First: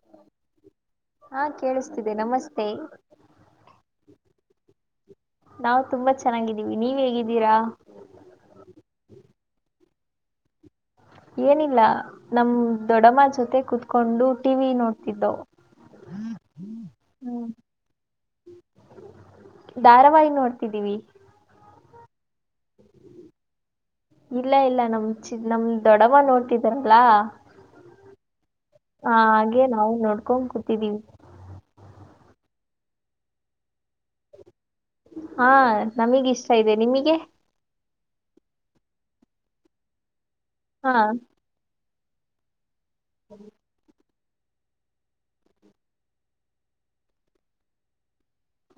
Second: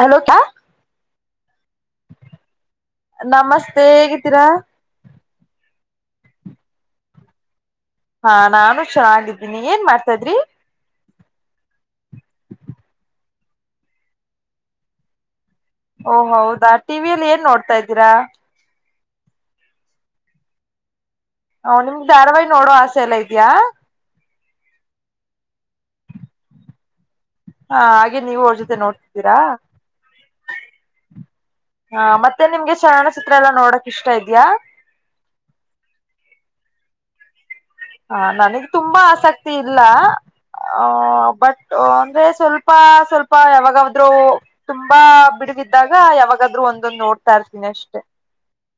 Hello ಕ ಹಾ ಕೇಳಿಸ್ತಿದೆ ನಮಸ್ತೆ ನಮಸ್ತೆ ಹೇಗಿದ್ದೀರಾ? ನಾವು ತುಂಬಾ ಚೆನ್ನಾಗಿದ್ದೀವಿ ನೀವ್ ಹೇಗಿದ್ದೀರಾ? ಹಾ ನಾನು ಚನ್ನಾಗಿದ್ದೀನಿ ಏನ್ ಮಾಡ್ತ ಇದ್ರಿ, ಏನಿಲ್ಲ ನಮ್ ದೊಡಮ್ಮ ಜೊತೆ ಕುತ್ಕೊಂಡು ಟಿ ವಿ ನೋಡ್ತಿದ್ವು. ಓ ಹೌದಾ ಟಿ ವಿಯಲ್ಲಿ ಏನ್ ನೋಡ್ತಾ ಇದ್ದೀರಾ, ಧಾರಾವಾಹಿ ನೋಡ್ತಿದ್ದೀವಿ. ಓಹ್ ನಿಮ್ ಧಾರವಾಹಿ ನೋಡೋ ಆಸೆ ಎಲ್ಲ ಇದಿಯಾ? ಇಲ್ಲ ಇಲ್ಲ ನಮ್ ಚ್ ನಮ್ ದೊಡವ್ವ ನೋಡ್ತಿದಾರಲ್ಲ ಹಾ ಹಾಗೆ ನೀವು ಅವ್ರ ಜೊತೆ ನೋಡ್ತಿದ್ದೀರಾ ಹಾಗೆ ನಾವು ನೋಡ್ಕೊಂಡ್ ಕೂತಿದೀವಿ ಹ ಮತ್ ತ್ತೆ ನಿಮ್ಗೆ ಚಲನ ಚಿತ್ರ ಎಲ್ಲಾ ನೋಡಕ್ ಇಷ್ಟ ಇದ್ಯಾ, ಹಾ ನಮಿಗಿಷ್ಟ ಇದೆ ನಿಮಿಗೆ ಹ ನನಗ್ ತುಂಬಾ ಆಸಕ್ತಿ ಇಲ್ಲ. ಆ ಹಾ ಬಟ್ ಒನ್ ಪೆ ಸ್ವಲ್ ಸ್ಪ ಸ್ವಲ್ಪ ಯಾವಾಗಾ ಅವಧ್ರು ತುಂಬಾ ಬಿಡುವಿದ್ದಾಗ ಯಾವಾಗಾದ್ ಒಂದೊಂದು ನೋಡ್ತಾ ಇರ್ತೀನಿ ಅಷ್ಟೆ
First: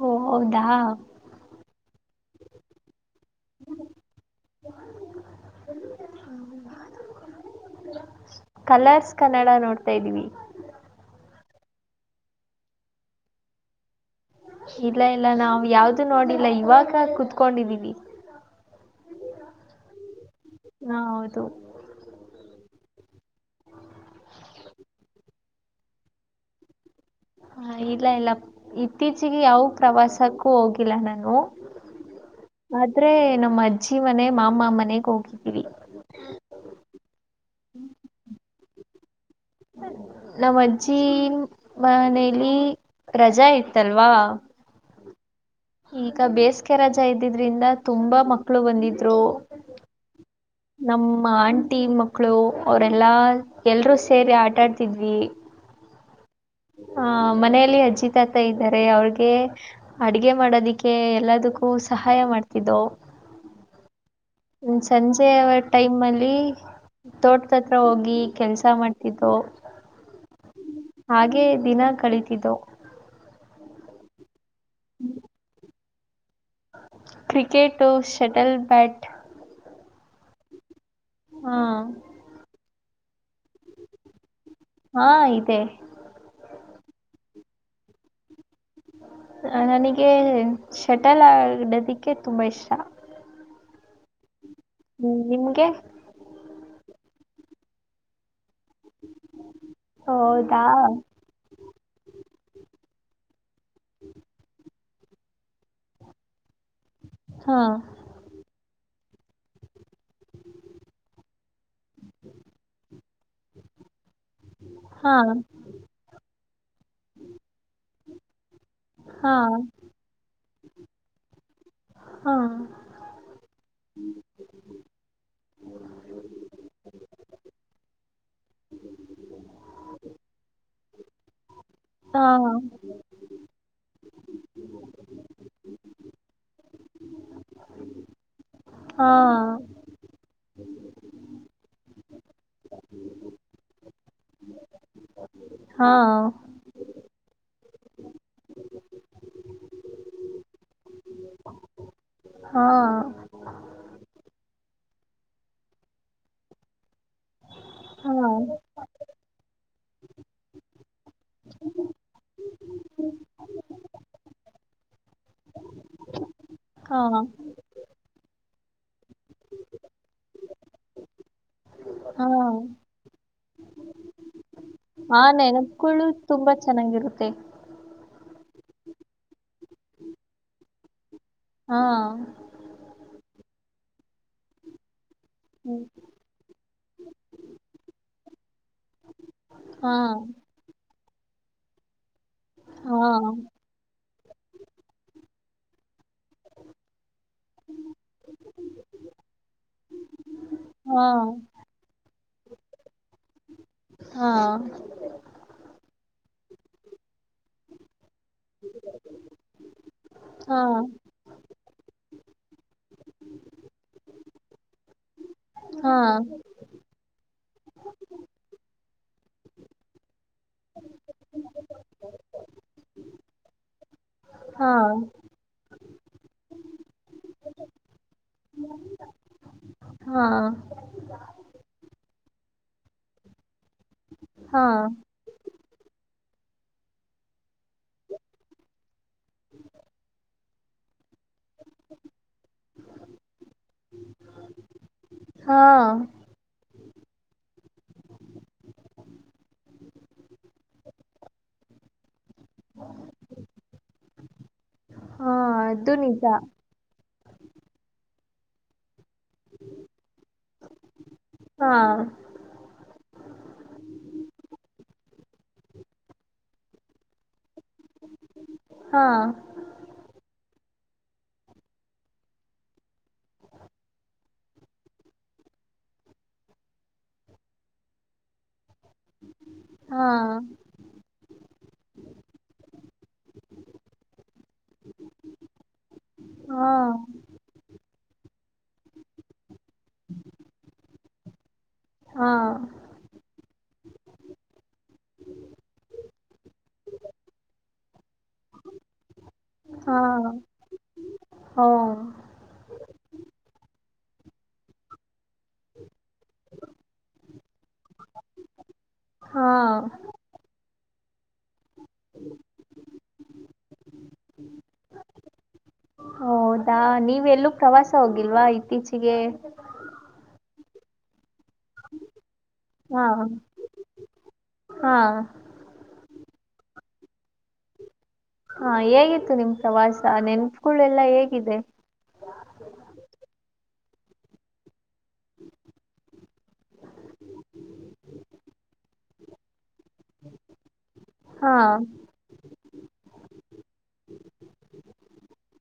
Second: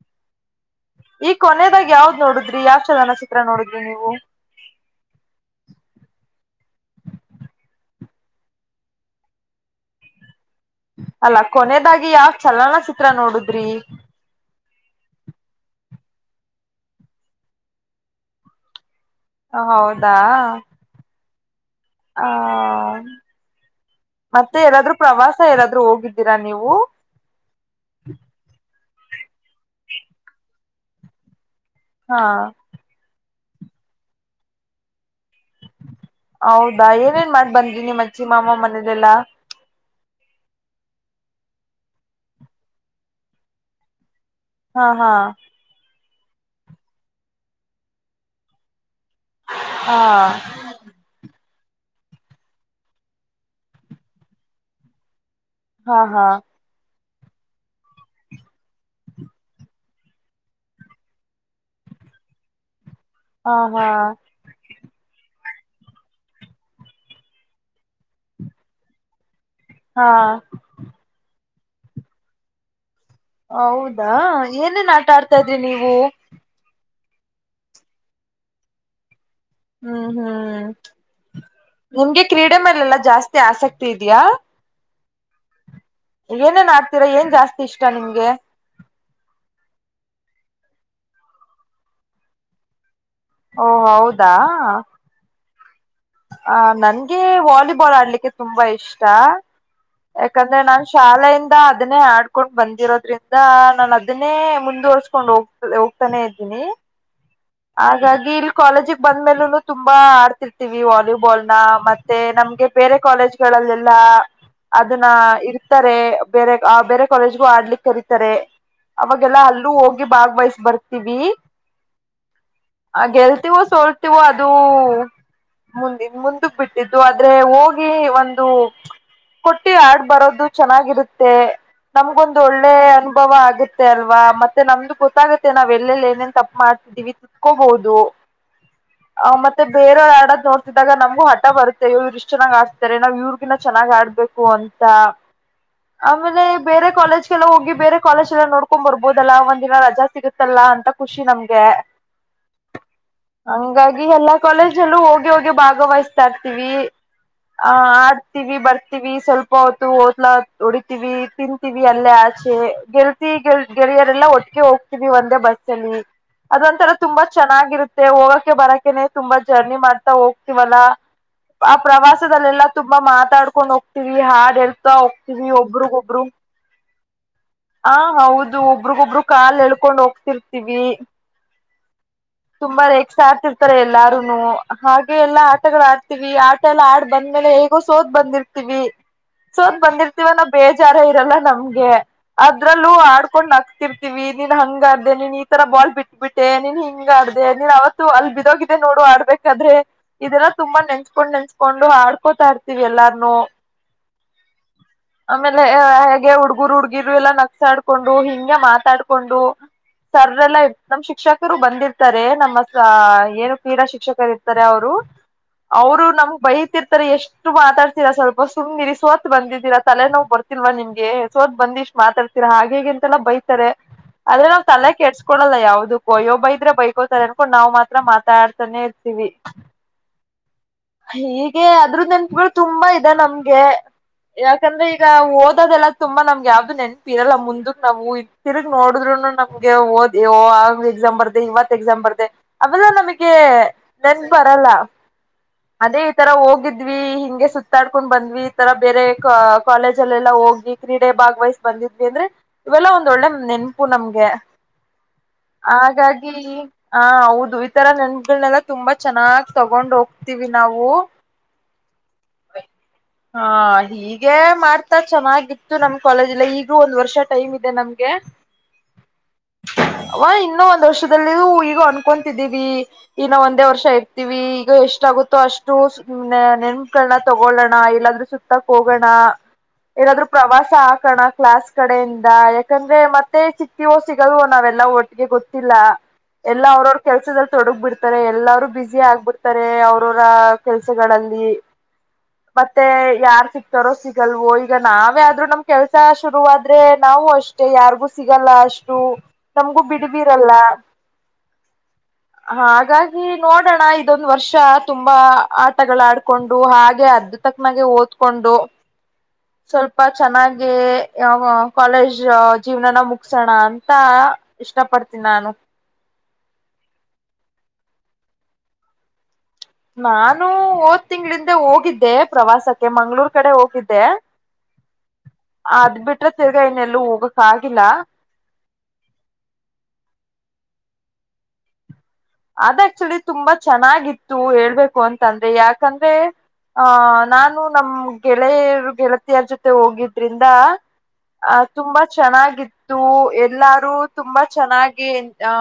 ಓ ಹೌದಾ ಈ ಕೊನದಾಗ ಯಾವ್ದ ನೋಡಿದ್ರಿ ಯಾವ ಚಲನ ಚಿತ್ರ ನೋಡಿದಿ ಅ ನೀವು ಕಲರ್ಸ್ ಕನ್ನಡ ನೋಡ್ತಾದೀವಿ ಅಲ್ಲ ಕೊನದಾಗಿ ಯಾವ ಚಲನಚಿತ್ರ ನೋಡುದ್ರಿ ಇಲ್ಲ ಇಲ್ಲ ನಾವವು ಯಾವ್ದು ನೋಡಿಲ್ಲ ಇವಾಗ ಕುತ್ಕೊಂಡಿದೀವಿ ಹ ಹೌದಾ ಹಾ ಹೌದು ದು ಹ ಮತ್ತೆ ಎಲ್ಲಾದ್ರೂ ಪ್ರವಾಸ ಏರಾದ್ರು ಹೋಗಿದ್ದೀರಾ ನೀವು ಹ ಇಲ್ಲ ಇಲ್ಲ ಇತ್ತೀಚೆಗೆ ಯಾವ ಪ್ರವಾಸಕ್ಕೂ ಹೋಗಿಲ್ಲ ನಾನು ಹಾ ಆದ್ರೆ ನ ಅಜ್ಜಿ ಮನೆ ಮಾ ಮನೆ ಹೋಗಿ ಹೌದಾ ಏನೇನ್ ಮಾಡ್ ಬಂದೀನಿ ಮಚ್ಚಿ ಮಾಮ ಮನೇ [unintelligible] ನಮ್ಮಜ್ಜಿ ಮನೇಲಿ ರಜಾ ಇತ್ತಲ್ವಾ ಹಾ ಹಾ ಈಗ ಬೇಸಿಗೆ ರಜಾ ಇದ್ದಿದ್ರಿಂದ ತುಂಬಾ ಮಕ್ಕಳು ಬಂದಿದ ಹಾ ನಮ್ಮ ಆಂಟಿ ಮಕ್ಕಳು ಅವರೆಲ್ಲಾ ಎಲ್ರೂ ಸೇರಿ ಆಟಾಡ್ತಿದ್ವಿ ಹಾ ಹಾ ಆಹ ಮನೆಯಲ್ಲಿ ಅಜ್ಜಿ ತಾತ ಇದ್ದಾರೆ ಅವ್ರಗೆ ಅಡಗೆ ಮಾಡೋದಿಕ್ಕೆ ಎಲ್ಲದಕ್ಕೂ ಸಹಾಯ ಮಾಡ್ತಿದ್ದವು ಹಾ ಹಾ ಸಂಜೆಯ ಟೈಮ್ ಅಲ್ಲಿ ತೋಟದತ್ರ ಹೋಗಿ ಕೆಲ್ಸ ಮಾಡ್ತಿದ್ದೋ ಹಾ ಹಾಗೆ ದಿನ ಕಳಿತಿದ್ದು ಹೌದಾ ಏನೇನ್ ಆಟ ಆಡ್ತಾ ಇದ್ರಿ ನೀವು ಕ್ರಿಕೆಟ್ ಶಟಲ್ ಬ್ಯಾಟ್ ಹ್ಮ್ ಹ್ಮ್್ಮ ಹಾ ನಿಂಗೆ ಕ್ರೀಡೆ ಮೇಲೆ ಲ್ಲ ಜಾಸ್ತಿ ಆಸಕ್ತಿ ಇದೆಯಾ ಹಾ ಇದೆ. ಏನೇನ್ ಆಕ್ತಿರಾ ಏನ್ ಜಾಸ್ತಿ ಇಷ್ಟ ನಿಮ್ಗೆ ನನಗೆ ಶಟಲ್ ಆಡದಕ್ಕೆ ತುಂಬಾ ಇಷ್ಟ. ಓ ಹೌದಾ. ಹ್ಮ್ ನಿಮ್ಗೆ ಆ ನನ್ಗೆ ವಾಲಿಬಾಲ್ ಆಡ್ಲಿಕ್ಕೆ ತುಂಬಾ ಇಷ್ಟ ಯಾಕಂದ್ರೆ ಹೌದಾ ನಾ ಶಾಲೆಯಿಂದ ಅ ಅದನ್ನೇ ಆಡ್ಕೊಂಡ ಬಂದಿರೋದ್ರಿಂದ ನಾನ ಅದನ್ನೇ ಮುಂದುವರ್ಸ್ಕೊಂಡ್ ಹೋಗ್ತ ಹೋಗ್ತಾನೇ ಇದ್ದೀನಿ. ಹಾ ಹಾಗಾಗಿ ಇಲ್ ಕಾಲೇಜಿಗ ಬಂದ್ಮೇಲೂ ತುಂಬಾ ಆಡ್ತಿರ್ತೀವಿ ವಾಲಿಬಾಲ್ ನ ಮತ್ತೆ ನಮ್ಗೆ ಬೇರೆ ಕಾಲೇಜ್ ಗಳಲ್ಲೆಲ್ಲಾ ಅದನ್ನ ಹಾ ಇರ್ತಾರೆ ಬೇರೆ ಆ ಬೇರೆ ಕಾಲೇಜ್ಗೂ ಆಡ್ಲಿಕ್ ಕರೀತಾರೆ ಹಾ ಅವಾಗೆಲ್ಲಾ ಅಲ್ಲೂ ಹೋಗಿ ಭಾಗ್ವಹ ಬರ್ತೀವಿ. ಹಾ ಆ ಗೆಲ್ತವೋ ಸೋಲ್ತಿವೋ ಅದು ಮುಂದ ಮುಂದಕ್ಕ ಬಿಟ್ಟಿದ್ದು ಆದ್ರೆ ಹೋಗಿ ಒಂದು ಕುಂಟಿ ಆಡ್ ಬರೋದು ಚೆನ್ನಾಗಿರುತ್ತೆ. ಹಾ ನಮ್ಗೊಂದು ಒಳ್ಳೆ ಅನುಭವ ಆಗತ್ತೆ ಅಲ್ ಆ ಮತ್ತೆ ನಮ್ದು ಗೊತ್ತಾಗತ್ತೆ ನಾವ್ ಎಲ್ಲೆಲ್ಲಿ ಏನೇನ್ ತಪ್ಪು ಮಾಡ್ತಿದ್ದೀವಿ. ಕೋಬದು. ಹಾ ಆ ಮತ್ತೆ ಬೇರೆವ ಆಡ ನೋಡ್ತಿದ್ದಾಗ ನಮ್ಗೂ ಹಠ ಬರುತ್ತೆ ಇವರು ಇಷ್ಟು ಚೆನ್ನ್ ಆಡ್ತಾರೆ ನಾವ್ ಇವ್ರಗಿನ್ನ ಚೆನ್ನಾಗ್ ಆಡ್ಬೇಕು ಅಂತ ಹಾ ಆಮೇಲೆ ಬೇರೆ ಕಾಲೇಜ್ ಲ್ಲ ಹೋಗಿ ಬೇರೆ ಕಾಲೇಜ್ ಎಲ್ಲ ನೋಡ್ಕೊಂಡ್ ಬರ್ಬೋದಲ್ಲಾ ಒಂದ್ ದಿನ ರಜಾ ಸಿಗತ್ತಲ್ಲ ಅಂತ ಖುಷಿ ನಮ್ಗೆ. ಹಾ ಹಾ ಹಂಗಾಗಿ ಎಲ್ಲಾ ಕಾಲೇಜಲ್ಲು ಹೋಗಿ ಹೋಗಿ ಭಾಗವಹಿಸ್ತಾ ಇರ್ತೀವಿ. ಅ ಆಡ್ತೀವಿ ಬರ್ತೀವಿ ಸ್ವಲ್ಪ ಹೊ ಒದ್ಲಾ ಓಡಿ ತೀವಿ ತಿಂತೀವಿ ಅಲ್ಲೇ ಆಚೆ ಗೆಲ್ತಿ ಗೆಳೆಯರೆಲ್ಲ ಒಟ್ಟಿಗೆ ಹೋಗ್ತೀವಿ ಒಂದೇ ಬಸ್ಸ ಅಲ್ಲಿ ಅದೊಂತರ ಹಾ ತುಂಬಾ ಚೆನ್ನಾಗಿರುತ್ತೆ ಹೋಗಕ್ಕೆ ಬರಕ್ಕ [inaudible] ತುಂಬಾ ಜರ್ನಿ ಮಾಡ್ತಾ ಹೋಗ್ತವಲ್ಲ ಆ ಹಾ ಪ್ರವಾಸದಲ್ಲೆಲ್ಲಾ ತುಂಬಾ ಮಾತಾಡ್ಕೊಂಡ್ ಹೋಗ್ತಿವಿ ಹಾಡ್ ಹೇಳ್ತಾ ಆ ಹೋಗ್ತವಿ ಒಬ್ರಗ ನೆನಪುಗಳು ಒಬ್ರು ತುಂಬಾ ಚೆನ್ನಾಗಿರುತ್ತೆ ಆ ಹೌದು. ದು ಒಬ್ರಗೊಬ್ರು ಕಾಲ್ ಎಳ್ಕೊಂಡ್ ಹೋಗ್ತಿರ್ತಿವಿ. ಹ್ಞಾ. ತುಂಬಾ ರೆಕ್ಸ ಆತಿರ್ತಾರೆ ಎಲ್ಲಾರುನು ಹಾಗ ಎಲ್ಲಾ ಹ್ಮ್ ಆಟಗಳ ಆಡ್ತಿವಿ ಆಟ ಎಲ್ಲ ಆಡ್ ಬಂದ್ಮೇಲೆ ಹೇಗೋ ಸೋತ್ ಬಂದಿರ್ತಿವಿ ಸೋತ್ ಹಾ ಬಂದಿರ್ತಿವ ಆನ್ ಬೇಜಾರ ಇದೆಲ್ಲ ನಮ್ಗೆ ಅದ್ರಲ್ಲೂ ಹಾ ಆಡ್ಕೊಂಡ್ ಹಕ್ತಿರ್ತಿವಿ ನೀನ್ ಹಂಗಾದ್ದೆ ನೀನ್ ತರ ಬಾಳ್ ಬಿಟ್ಟಬಿಟ್ಟೆ ನೀನ್ ಹ ಹಿಂಗಡ ನೀ ಅವತ್ತು ಅಲ್ಲ ಬಿದ್ದೋಗಿದ್ದ ನೋಡು ಆಡ್ಬೇಕಾದ್ರೆ ಇದೆಲ್ಲ ತುಂಬಾ ಹಾ ನೆನಸ್ಕೊಂಡು ನೆನಸ್ಕೊಂಡು ಆ ಕೋತಾ ಅರ್ತೀವಿ ಎಲ್ಲಾರ್ನುೂ ಆಮೇಲೆ ಹಂಗೆ ಹುಡ್ಗುರು ಹುಡ್ಗಿರು ಎಲ್ಲಾ ನಕ್ಸಾಡ್ಕೊಂಡು ಹಿಂಗೆ ಮಾತಾಡ್ಕೊಂಡು ಸರ್ ಎಲ್ಲಾ ಹಾ ನಮ್ ಶಿಕ್ಷಕ ರು ಬಂದಿರ್ ಇರ್ತಾರೆ ನಮ್ಮ ಏನು ಕ್ರೀಡಾ ಶಿಕ್ಷಕರು ಇರ್ತಾರೆ ಅವರು ಹಾ ಅವ್ರು ನಮ್ಗ್ ಬೈತಿರ್ತಾರೆ ಎಷ್ಟು ಮಾತಾಡ್ತೀರಾ ಸ್ವಲ್ಪ ಸುಮ್ಮ್ನ ಇರಿ ಸೋತ್ ಬಂದಿದ್ದೀರಾ ತಲೆ ನಾವ್ ಬರ್ತಿಲ್ವಾ ನಿಮ್ಗೆ ಸೋತ್ ಬಂದ ಇಷ್ಟ್ ಮಾತಾಡ್ತೀರಾ ಹಾಗೇಗೆ ಅಂತೆಲ್ಲ ಬೈತಾರೆ ಆದ್ರೆ ನಾವ್ ಹಾ ಹಾ ತಲೆ ಕೆಡ್ಸ್ಕೊಳ್ಳಲ್ಲ ಯಾವ್ದಕು ಆಯ್ಯೋ ಬೈದ್ರೆ ಬೈಕೋತಾರೆ ಅನ್ಕೊಂಡು ನಾವ ಮಾತ್ರ ಮಾತಾಡ್ತಾನೆ ಇರ್ತೀವಿ ಹಾ ಹೀಗೆ ಅದ್ರ ನೆನ್ಪಗಳು ತುಂಬಾ ಇದೆ ನಮ್ಗೆ ಹಾ ಯಾಕಂದ್ರೆ ಈಗ ಓದದೆಲ್ಲಾ ತುಂಬಾ ನಮ್ಗೆ ಆ ನೆನ್ಪಿ ಇರಲ್ಲ ಮುಂದಕ್ ನಾವು ತಿರುಗ್ ನೋಡಿದ್ರುನು ನಮ್ಗೆ ಓದ್ ಆಗ ಎಕ್ಸಾಮ್ ಬರ್ದೆ ಇವತ್ ಎಕ್ಸಾಮ್ ಬರ್ದೆ ಅವೆಲ್ಲ ನಮಗೆ ನೆನ್ಪ ಬರಲ್ಲ ಹಾ ಅದೇ ಈ ತರ ಹೋಗಿದ್ವಿ ಹಿಂಗೆ ಸುತ್ತಾಡ್ಕೊಂಡ್ ಬಂದ್ವಿ ಈ ತರ ಬೇರೆ ಕಾಲೇಜಲ್ಲೆಲ್ಲಾ ಹೋಗಿ ಕ್ರೀಡೆ ಭಾಗ್ವೈಸ್ ಬಂದಿದ್ವಿ ಏನ್ರಿ ಇವೆಲ್ಲ ಒಂದೊಳ್ಳೆ ನೆನಪು ನಮ್ಗೆ ಹಾ ಅದು ನಿಜ ಹಾಗಾಗಿ ಆ ಹೌದು ಇತರ ನೆನ್ಪು [unintelligible] ತುಂಬ ಚೆನ್ನಾಗ್ ತೊಗೊಂಡ್ ಹೋಗ್ ನಾವು ಹಾ ಹಾ ಹೀಗೆ ಮಾಡ್ತಾ ಚೆನ್ನಾಗಿತ್ತು ನಮ್ ಕಾಲೇಜ್ ಈಗು ಒಂದ್ ವರ್ಷ ಟೈಮ್ ಇತ್ ನಮಗೆ ಹಾ ಹೊಯಿ ಇನ್ನ ದೋಷದಲ್ಲಿ ಈಗ ಅನ್ಕೊತಿದ್ದೀವಿ ಇನ್ನು ಒಂದೇ ವರ್ಷ ಇರ್ತೀವಿ ಈಗ ಎಷ್ಟ ಆಗುತ್ತೋ ಅಷ್ಟು ನೆನ್ ಗಳನ ತಗೊಳ್ಳೋಣ ಇಲ್ಲಾದ್ರೂ ಸುತ್ತ ಹೋಗೋಣ ಹಾ ಏನಾದ್ರರು ಪ್ರವಾಸ ಹಾಕಣ ಕ್ಲಾಸ್ ಕಡೆಯಿಂದ ಯಾಕಂದ್ರೆ ಮತ್ತೆ ಸಿಕ್ತವೋ ಸಿಗದವೋ ನಾವೆಲ್ಲಾ ಒಟ್ಟಿಗೆ ಗೊತ್ತಿಲ್ಲ ಎಲ್ಲಾ ಹಾ ಅವ್ರವ್ರ ಕೆಲ್ಸದಲ್ಲಿ ತೊಡಗ ಬಿಡ್ತಾರೆ ಎಲ್ಲ ಬಿಜಿ ಆಗ್ಬಟ್ಟು ತಾರೆ ಅವ್ರರ ಕೆಲಸದಲ್ಲಿ ನೀ ಹಾ ಮತ್ತೆ ಯಾರ್ ಸಿಕ್ ತರ ಸಿಗಲ್ವೋ ಈಗ ನಾವೇ ಆದ್ರೂ ನಮ್ ಕೆಲ್ಸ ಶುರುವಾದ್ರೆ ನಾವವು ಅಷ್ಟೆ ಯಾರಿಗೂ ಸಿಗಲ್ಲ ಅಷ್ಟು ನಮಗೂ ಹಾ ಬಿಡ್ಬರಲ್ಲ ಹೋ ಹಾಗಾಗಿ ನೋಡೋಣ ಇದೊಂದು ವರ್ಷ ತುಂಬಾ ಆಟಗಳ ಆಡ್ಕೊಂಡು ಹಾಗೆ ಅದ್ದ ತಕ್ಕನಾಗೆ ಓದ್ಕೊಂಡು ಹಾ ಸ್ವಲ್ಪ ಚೆನ್ನಾಗಿ ಹೆ ಯಾವ ಕಾಲೇಜ್ ಜೀವನನ ಮುಗಸೋಣ ಅಂತ ಇಷ್ಟ ಪಡ್ತೀನಿ ನಾನು ಹೌದಾ ನೀವೆಲ್ಲೂ ಪ್ರವಾಸ ಹೋಗಿಲ್ವಾ ಇತ್ತೀಚಿಗೆ ನಾನು ಓದ ತಿಂಗಗಳಿಂದ ಹೋಗಿದ್ದೆ ಪ್ರವಾಸಕ್ಕೆ ಹಾ ಮಂ್ಗಳೂರ್ ಕಡೆ ಹೋಗಿದ್ದೆ ಹಾ ಅದ ಬಿಟ್ರೆ ತಿರ್ಗಾಯನ್ನಲ್ಲೂ ಹೋಗಕ್ ಆಗಿಲ್ಲ ಹಾ ಹೇಗಿತ್ತು ನಿಮ್ ಪ್ರವಾಸ ನೆನ್ಪಗಳು ಎಲ್ಲಾ ಹೇಗಿದೆ ಅದ್ ಆಕ್ಚುಲಿ ತುಂಬಾ ಚೆನ್ನಾಗಿತ್ತು ಹೇಳ್ಬೇಕು ಅಂತಂದ್ರೆ ಯಾಕಂದ್ರೆಹ ನಾನು ನಮ್ ಗೆಳೆಯರು ಗೆಳತಿಯರ ಜೊತೆ ಮ ಹೋಗಿದ್ರಿಂದ ಹಾ ಆ ತುಂಬಾ ಚೆನ್ನಾಗಿ ಎಲ್ಲಾರು ತುಂಬಾ ಚೆನ್ನಾಗಿ ಆ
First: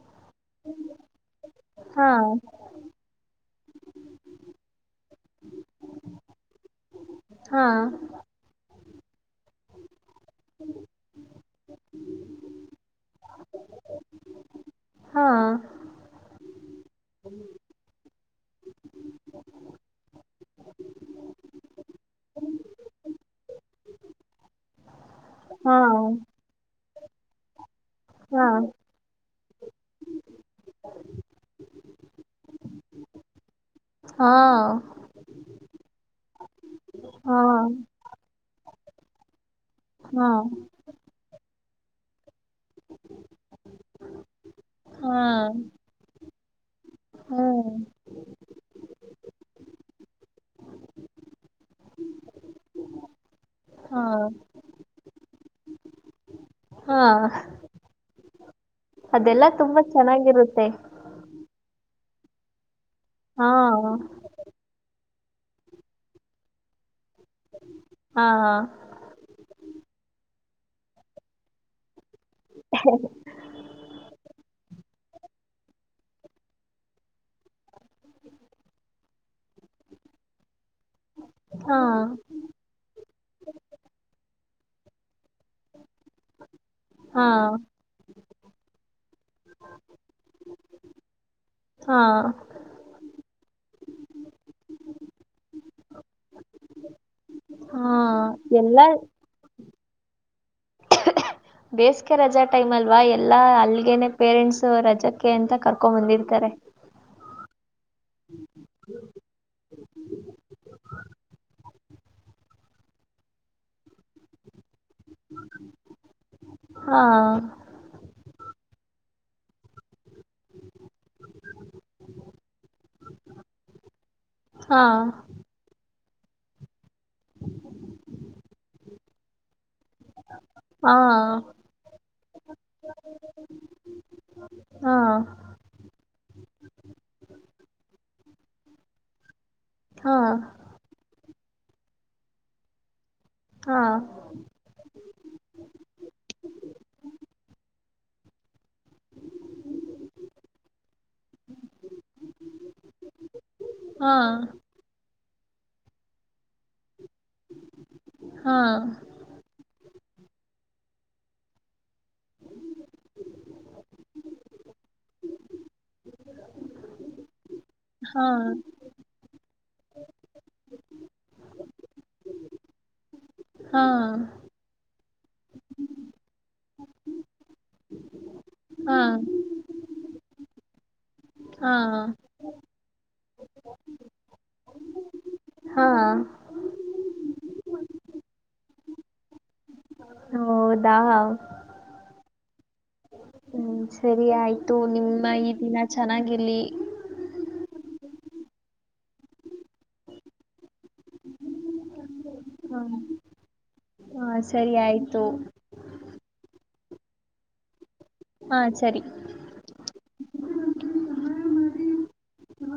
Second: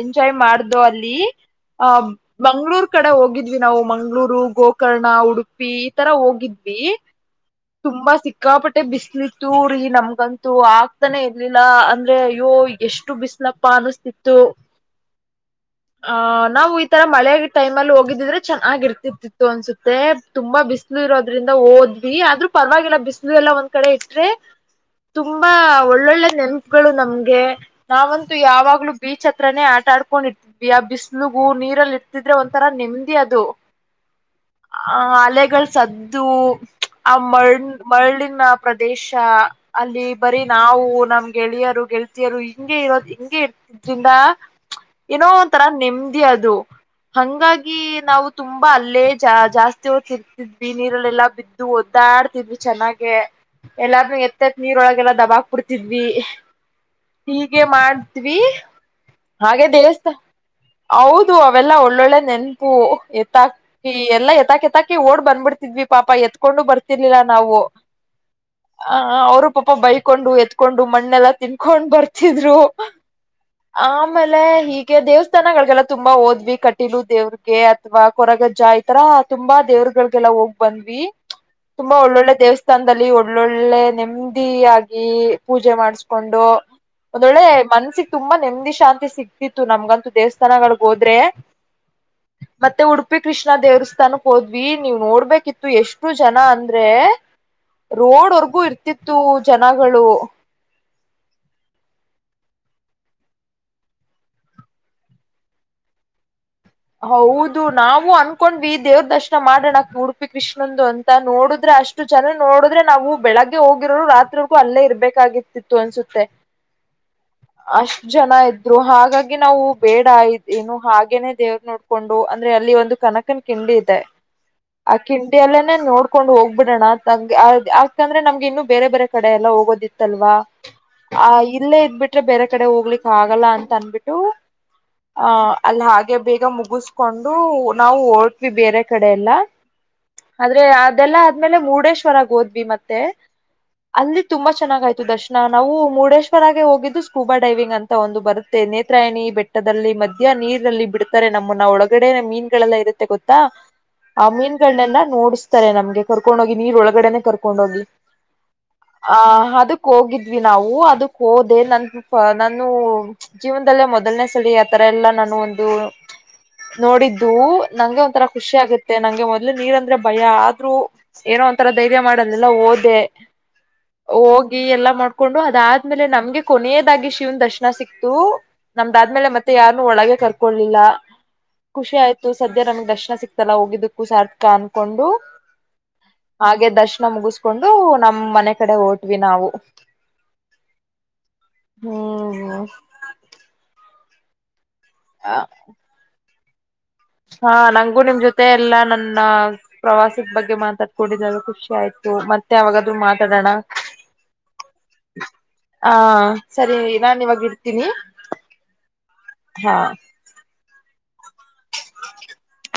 ಎಂಜಾಯ್ ಮಾಡ ಅಲ್ಲಿ ಆ ಹಾ ಮಂಗಳೂರ್ ಕಡೆ ಹೋಗಿದ್ದ ವಿ ನಾವು ಮಂಗ್ಗಳೂರು ಗೋಕರ್ಣ ಉಡುಪಿ ಈ ತರ ಹೋಗಿದ್ವಿ ಹಾ ತುಂಬಾ ಸಿಕ್ಕಾಪಟ್ಟ ಮತ್ತೆ ಬಿಸಲಿತೂರಿ ನಮ ಬಂತು ಆಗ್ತಾನೆ ಇಲಿಲ್ಲ ಅಂದ್ರೆ ಅಯ್ಯೋ ಎಷ್ಟು ಬಿಸಲಪ್ಪ ಅನಿಸ್ತಿತ್ತು ಹಾ ಆ ನಾವು ಈ ತರ ಮಳೆ ಟೈಮ್ ಅಲ್ಲಿ ಹೋಗಿದಿದ್ರೆ ಚೆನ್ನಾಗಿ ಇರ್ತಿತಿತ್ತು ಅನ್ಸುತ್ತೆ ತುಂಬಾ ಬಿಸಿಲು ಇರೋದ್ರಿಂದ ಹೋದ್ವಿ ಆದ್ರೂ ಪರವಾಗಿಲ್ಲ ಬಿಸದೆಲ್ಲ ಒಂದ್ ಕಡೆ ಇಟ್ರೆ ತುಂಬಾ ಹಾ ಒಳ್ಳೊಳ್ಳೆ ನೆನಪುಗಳು ನಮ್ಗೆ ನಾವಂತೂ ಹಾ ಯಾವಾಗ್ಲೂ ಬೀಚ್ ಹತ್ರಾನೇ ಆಟ ಆಡ್ಕೊಂಡ್ ಇ ಬಿಸ್ಲುಗೂ ನೀರಲ್ಲಿ ಇಟ್ಟತಿದ್ರೆ ಒಂಥರ ನೆಮ್ಮದಿ ಅದು ಹಾ ಆ ಅಲೆಗಳು ಸದ್ದು ಹಾ ಮ ಮರಳಿನ ಪ್ರದೇಶ ಅಲ್ಲಿ ಹಾ ಬರೀ ನಾವು ನಮ್ ಗೆಳಿಯರು ಗೆಲ್ಸ ಎರ ಹಿಂ ಇರೋದು ಹಿಂಗೆ ಇರ್ತಿ ಚಿಂದಾ ಹಾ ಏನೋ ಒಂಥರ ನೆಮದಿ ಅದು ಹ್ಮ್ ಹಂಗಾಗಿ ನಾವು ತುಂಬಾ ಅಲ್ಲೇ ಜಾಸ್ತಿ ಓದ್ತಿರ್ತಿದ್ವಿ ನೀರಲ್ಲೆಲ್ಲ ಬಿದ್ದ ಓದ್ ಾಡ್ತಿದ್ರು ಚೆನ್ನಾಗೆ ಹಾ ಎಲ್ಲಾರ ಎತ್ತ ನೀರ್ ಒಳಗೆಲ್ಲ ದಬಾ ಬಿಡ್ತಿದ್ವಿ ಹಾ ಹೀಗೆ ಮಾಡ ೀ ಅದೆಲ್ಲಾ ಹಾಗೆ ತುಂಬಾ ದೇವಸ್ಥ ಚೆನ್ನಾಗಿರುತ್ತೆ ಹೌದು ಅವೆಲ್ಲ ಉಳ್ಳಳ್ಳ ನೆನ್ಪೂು ಹಾ ಎತ್ತಾಕ ಎಲ್ಲ ಎತ್ತಾಕ್ ಎತಾಕಿ ಓಡ್ ಬಂದ್ಬಡ್ಿದ್ವಿ ಪಾಪ ಎತ್ಕೊಂಡ ಬರ್ ಇರ್ಲಿಲ್ಲ ನಾವು ಹಾ ಅವರು ಪಾಪ ಬೈಕೊಂಡು ಹ ಎತ್ [unintelligible] ಮಣ್ಣೆಲ್ಲ ತಿನ್ಕೊಂಡ್ ಬರ್ತ ಇದ್ರು ಆಮೇಲೆ ಈಗ ದೇವಸ್ಥಾನಗಳಿಗೆಲ್ಲ ತುಂಬಾ ಹೋದ್ವಿ ಕಟಿಲು ದೇವ್ರಗೆ ಅಥ್ವಾ ಕೊರಗಜ್ಜ ಇತರ ತುಂಬಾ ದೇವ್ರಗಳಿಗೆಲ್ಲಾ ಹೋಗ್ ಬಂದ್ವಿ ಹ್ಮ ಹಾ ತುಂಬಾ ಒಳ್ಳೊಳ್ಳೆ ದೇವಸ್ಥಾನದಲ್ಲಿ ಒಳ್ಳೊಳ್ಳೆ ನೆಮ ಆಗಿ ಪೂಜೆ ಮಾಡಿಸಕೊಂಡು ಹಾ ಒಂದೊಳ್ಳೆ ಮನ್ಸಿಗೆ ತುಂಬಾ ನೆಮ್ಮದಿ ಶಾಂತಿ ಸಿಕ್ತಿತ್ತು ನಮ್ಗಂತೂ ದೇವಸ್ಥಾನಗಳಗ್ ಹೋದ್ರೆ ಹಾ ಮತ್ತೆ ಉಡುಪಿ ಕೃಷ್ಣ ದೇವ್ರ ತನಕ್ ಹೋದ್ವಿ ನೀವು ನೋಡ್ಬೇಕಿತ್ತು ಎಷ್ಟು ಜನ ಅ ಅಂದ್ರೆ ಹಾ ರೋಡ್ವರ್ಗೂ ಎಲ್ಲಾ ಇರ್ತಿತ್ತು ಜನ ಹಣಗಳು ಬೇಸ್ಗೆ ರಜಾ ಟೈಮ್ ಅಲ್ವಾ ಎಲ್ಲಾ ಅಲ್ಗೆೇನೆ ಪೇರೆಂಟ್ಸ್ ರಜಾಕ್ಕೆ ಅಂತ ಕರ್ಕೊ ಬಂದಿರ್ತಾರೆ ಹೌದು ನಾವು ಅನ್ಕೊಂಡ್ವಿ ದೇವ್ರ ದರ್ಶನ ಮಾಡೋಣ ಉಡುಪಿ ಕೃಷ್ಣಂದು ಅಂತ ನೋಡುದ್ರೆ ಅಷ್ಟು ಜನ ನೋಡಿದ್ರೆ ನಾವು ಬೆಳಗ್ಗೆ ಹೋಗಿರೋರು ರಾತ್ರಿಗೂ ಅಲ್ಲೇ ಇರ್ಬ ಬೇಕಾಗಿತಿತ್ತು ಅನ್ಸುತ್ತೆ ಹಾ ಅಷ್ಟ ಜನ ಇದ್ದ ರು ಹಾಗಾಗಿ ನಾವು ಬೇಡ ನು ಹಾಗೇನೆೇ ನೋಡ್ಕೊಂಡು ಅಂದ್ರೆ ಅಲ್ಲಿ ಒಂದು ಕನಕನ ಕಿಂಡಿ ಇದೆ ಹಾ ಆ ಕಿಂಡಿ ಅಲ್ಲ ನೋಡ್ ಕಕೊಂಡ್ ಹೋಗ್ ಬಿಡೋಣ ನಂಗೆ ಆಂದ್ರೆ ನಮ್ಗೆ ಇನ್ನುೂ ಬೇರೆ ಬೇರೆ ಕಡೆ ಎಲ್ಲ ಹೋಗೋದಿತ್ತಲ್ವಾ ಹಾ ಆ ಇಲ್ಲೇ ಇದ್ಬಿಟ್ರೆ ಬೇರೆ ಕಡೆ ಹೋಗ್ಲಿಕ್ಕೆ ಆಗಲ್ಲ ಅಂತ ಅನ್ಬಿಟ್ಟು ಹಾ ಆಹ ಅಲ್ಲಿ ಹಾಗೆ ಬ ಈಸ್ಕೊಂಡು ನಾವು ಓಡ್ತ್ವಿ ಬೇರೆ ಕಡೆ ಎಲ್ಲ ಹಾ ಆದ್ರೆ ಅದೆಲ್ಲ ಆದ್ಮೇಲೆ ಮುರುಡೇಶ್ವರಗ್ ಹೋದ್ವಿ ಮತ್ತೆ ಹಾ ಅಲ್ಲಿ ತುಂಬಾ ಚೆನ್ನಾಗಾಯ್ತು ದರ್ಶನ ನಾವು ಮುರುಡೇಶ್ವರಾಗೆ ಹೋಗಿದ್ದು ಸ್ಕೂಬಾ ಡೈವಿಂಗ್ ಅಂತ ಒಂದು ಬರುತ್ತೆ ನೇತ್ರಾಯಣಿ ಬೆಟ್ಟದಲ್ಲಿ ಮಧ್ಯ ನೀರನಲ್ಲಿ ನಮ್ಮನ್ನ ಒಳಗಡೆ ಮೀನ್ಗಳೆಲ್ಲ ಇರುತ್ತೆ ಗೊತ್ತಾ ಹಾ ಆ ಮೀನ್ಗಳನ್ನೆಲ್ಲ ನೋಡ್ [unintelligible] ನಮಗೆ ಕರ್ಕೊಂಡು ಹೋಗಿ ನೀ ಒಳ ಹೊಗಡೆ ಕರ್ಕೊಂಡ ಹೋಗ್ ಹಾ ಆಹ ಅದಕ್ ಹೋಗಿದ್ವಿ ನಾವು ಅದಕ್ ಹೋದೆ ನನ್ ನಾನು ಜೀವನದಲ್ಲೇ ಮೊದಲನೇ ಸಲಿ ಆ ತರ ಎಲ್ಲಾ ನಾನು ಒಂದು ನೋಡಿದ್ದು ನಂಗೆ ಹಾ ಒಂಥರ ಖುಷಿ ಆಗುತ್ತೆ ನಂಗೆ ಇಲ್ಲ ನೀರ್ ಅಂದ್ರೆ ಭಯ ಆದ್ರೂ ಏನೋ ಒಂತರ ಧೈರ್ಯ ಮಾಡದಿಲ್ಲ ಓದೆ ಹಾ ಹೋಗಿ ಎಲ್ಲಾ ಮಾಡ್ ಕಕೊಂಡು ಅದಾದ್ಮೇಲೆ ನಮ್ಗೆ ಕೊನೆಯದಾಗಿ ಶಿವ್ನ ದರ್ಶನ ಸಿಕ್ತು ಹಾ ನಮ್ದಾದ್ಮೇಲೆ ಮತ್ತೆ ಯಾರನ್ನು ಒಳಗೆ ಕರ್ಕೊಳ್ಲಿಲ್ಲ ಹಾ ಖುಷಿ ಆಯ್ತು ಸದ ನಮಗೆ ದರ್ಶನ ಸಿಕ್ತಲ್ಲ ಹೋಗಿದಕ್ಕೂ ಸಾರ್ಥಕ ಅನ್ಕೊಂಡು ಹಾ ಹಾಗೆ ದರ್ಶನ ಮುಗಿಸ್ಕೊಂಡು ನಮ್ ಮನೆ ಕಡೆ ಓಟ್ವಿ ನಾವು- ಹೌದಾ ಹ್ಮ್ ಹ್ಮ್ ಸರಿ ಆಯ್ತು ನಿಮ್ಮ ಈ ದಿನ ಚೆನ್ನಾಗಿ ಗಲಿ [unintelligible] ಹಾ ನಂಗಗೂ ನಿಮ್ ಜೊತೆ ಎಲ್ಲ ನನ್ನ ಪ್ರವಾಸಿದ ಬಗ್ಗೆ ಮಾತಾಡ್ಕಡಿದರು ಖುಷಿ ಆಯ್ತು ಮತ್ತೆ ಹಾ ಯಾವಾಗದುೂ ಮಾತಾಡೋಣ ಹಾ ಸರಿ ಆಯ್ತು ಆ ಸರಿ ನಾನ್ ಇವಾಗ ಇಡ್ತೀನಿ ಹಾ ಸರಿ ಹಾ [inaudible]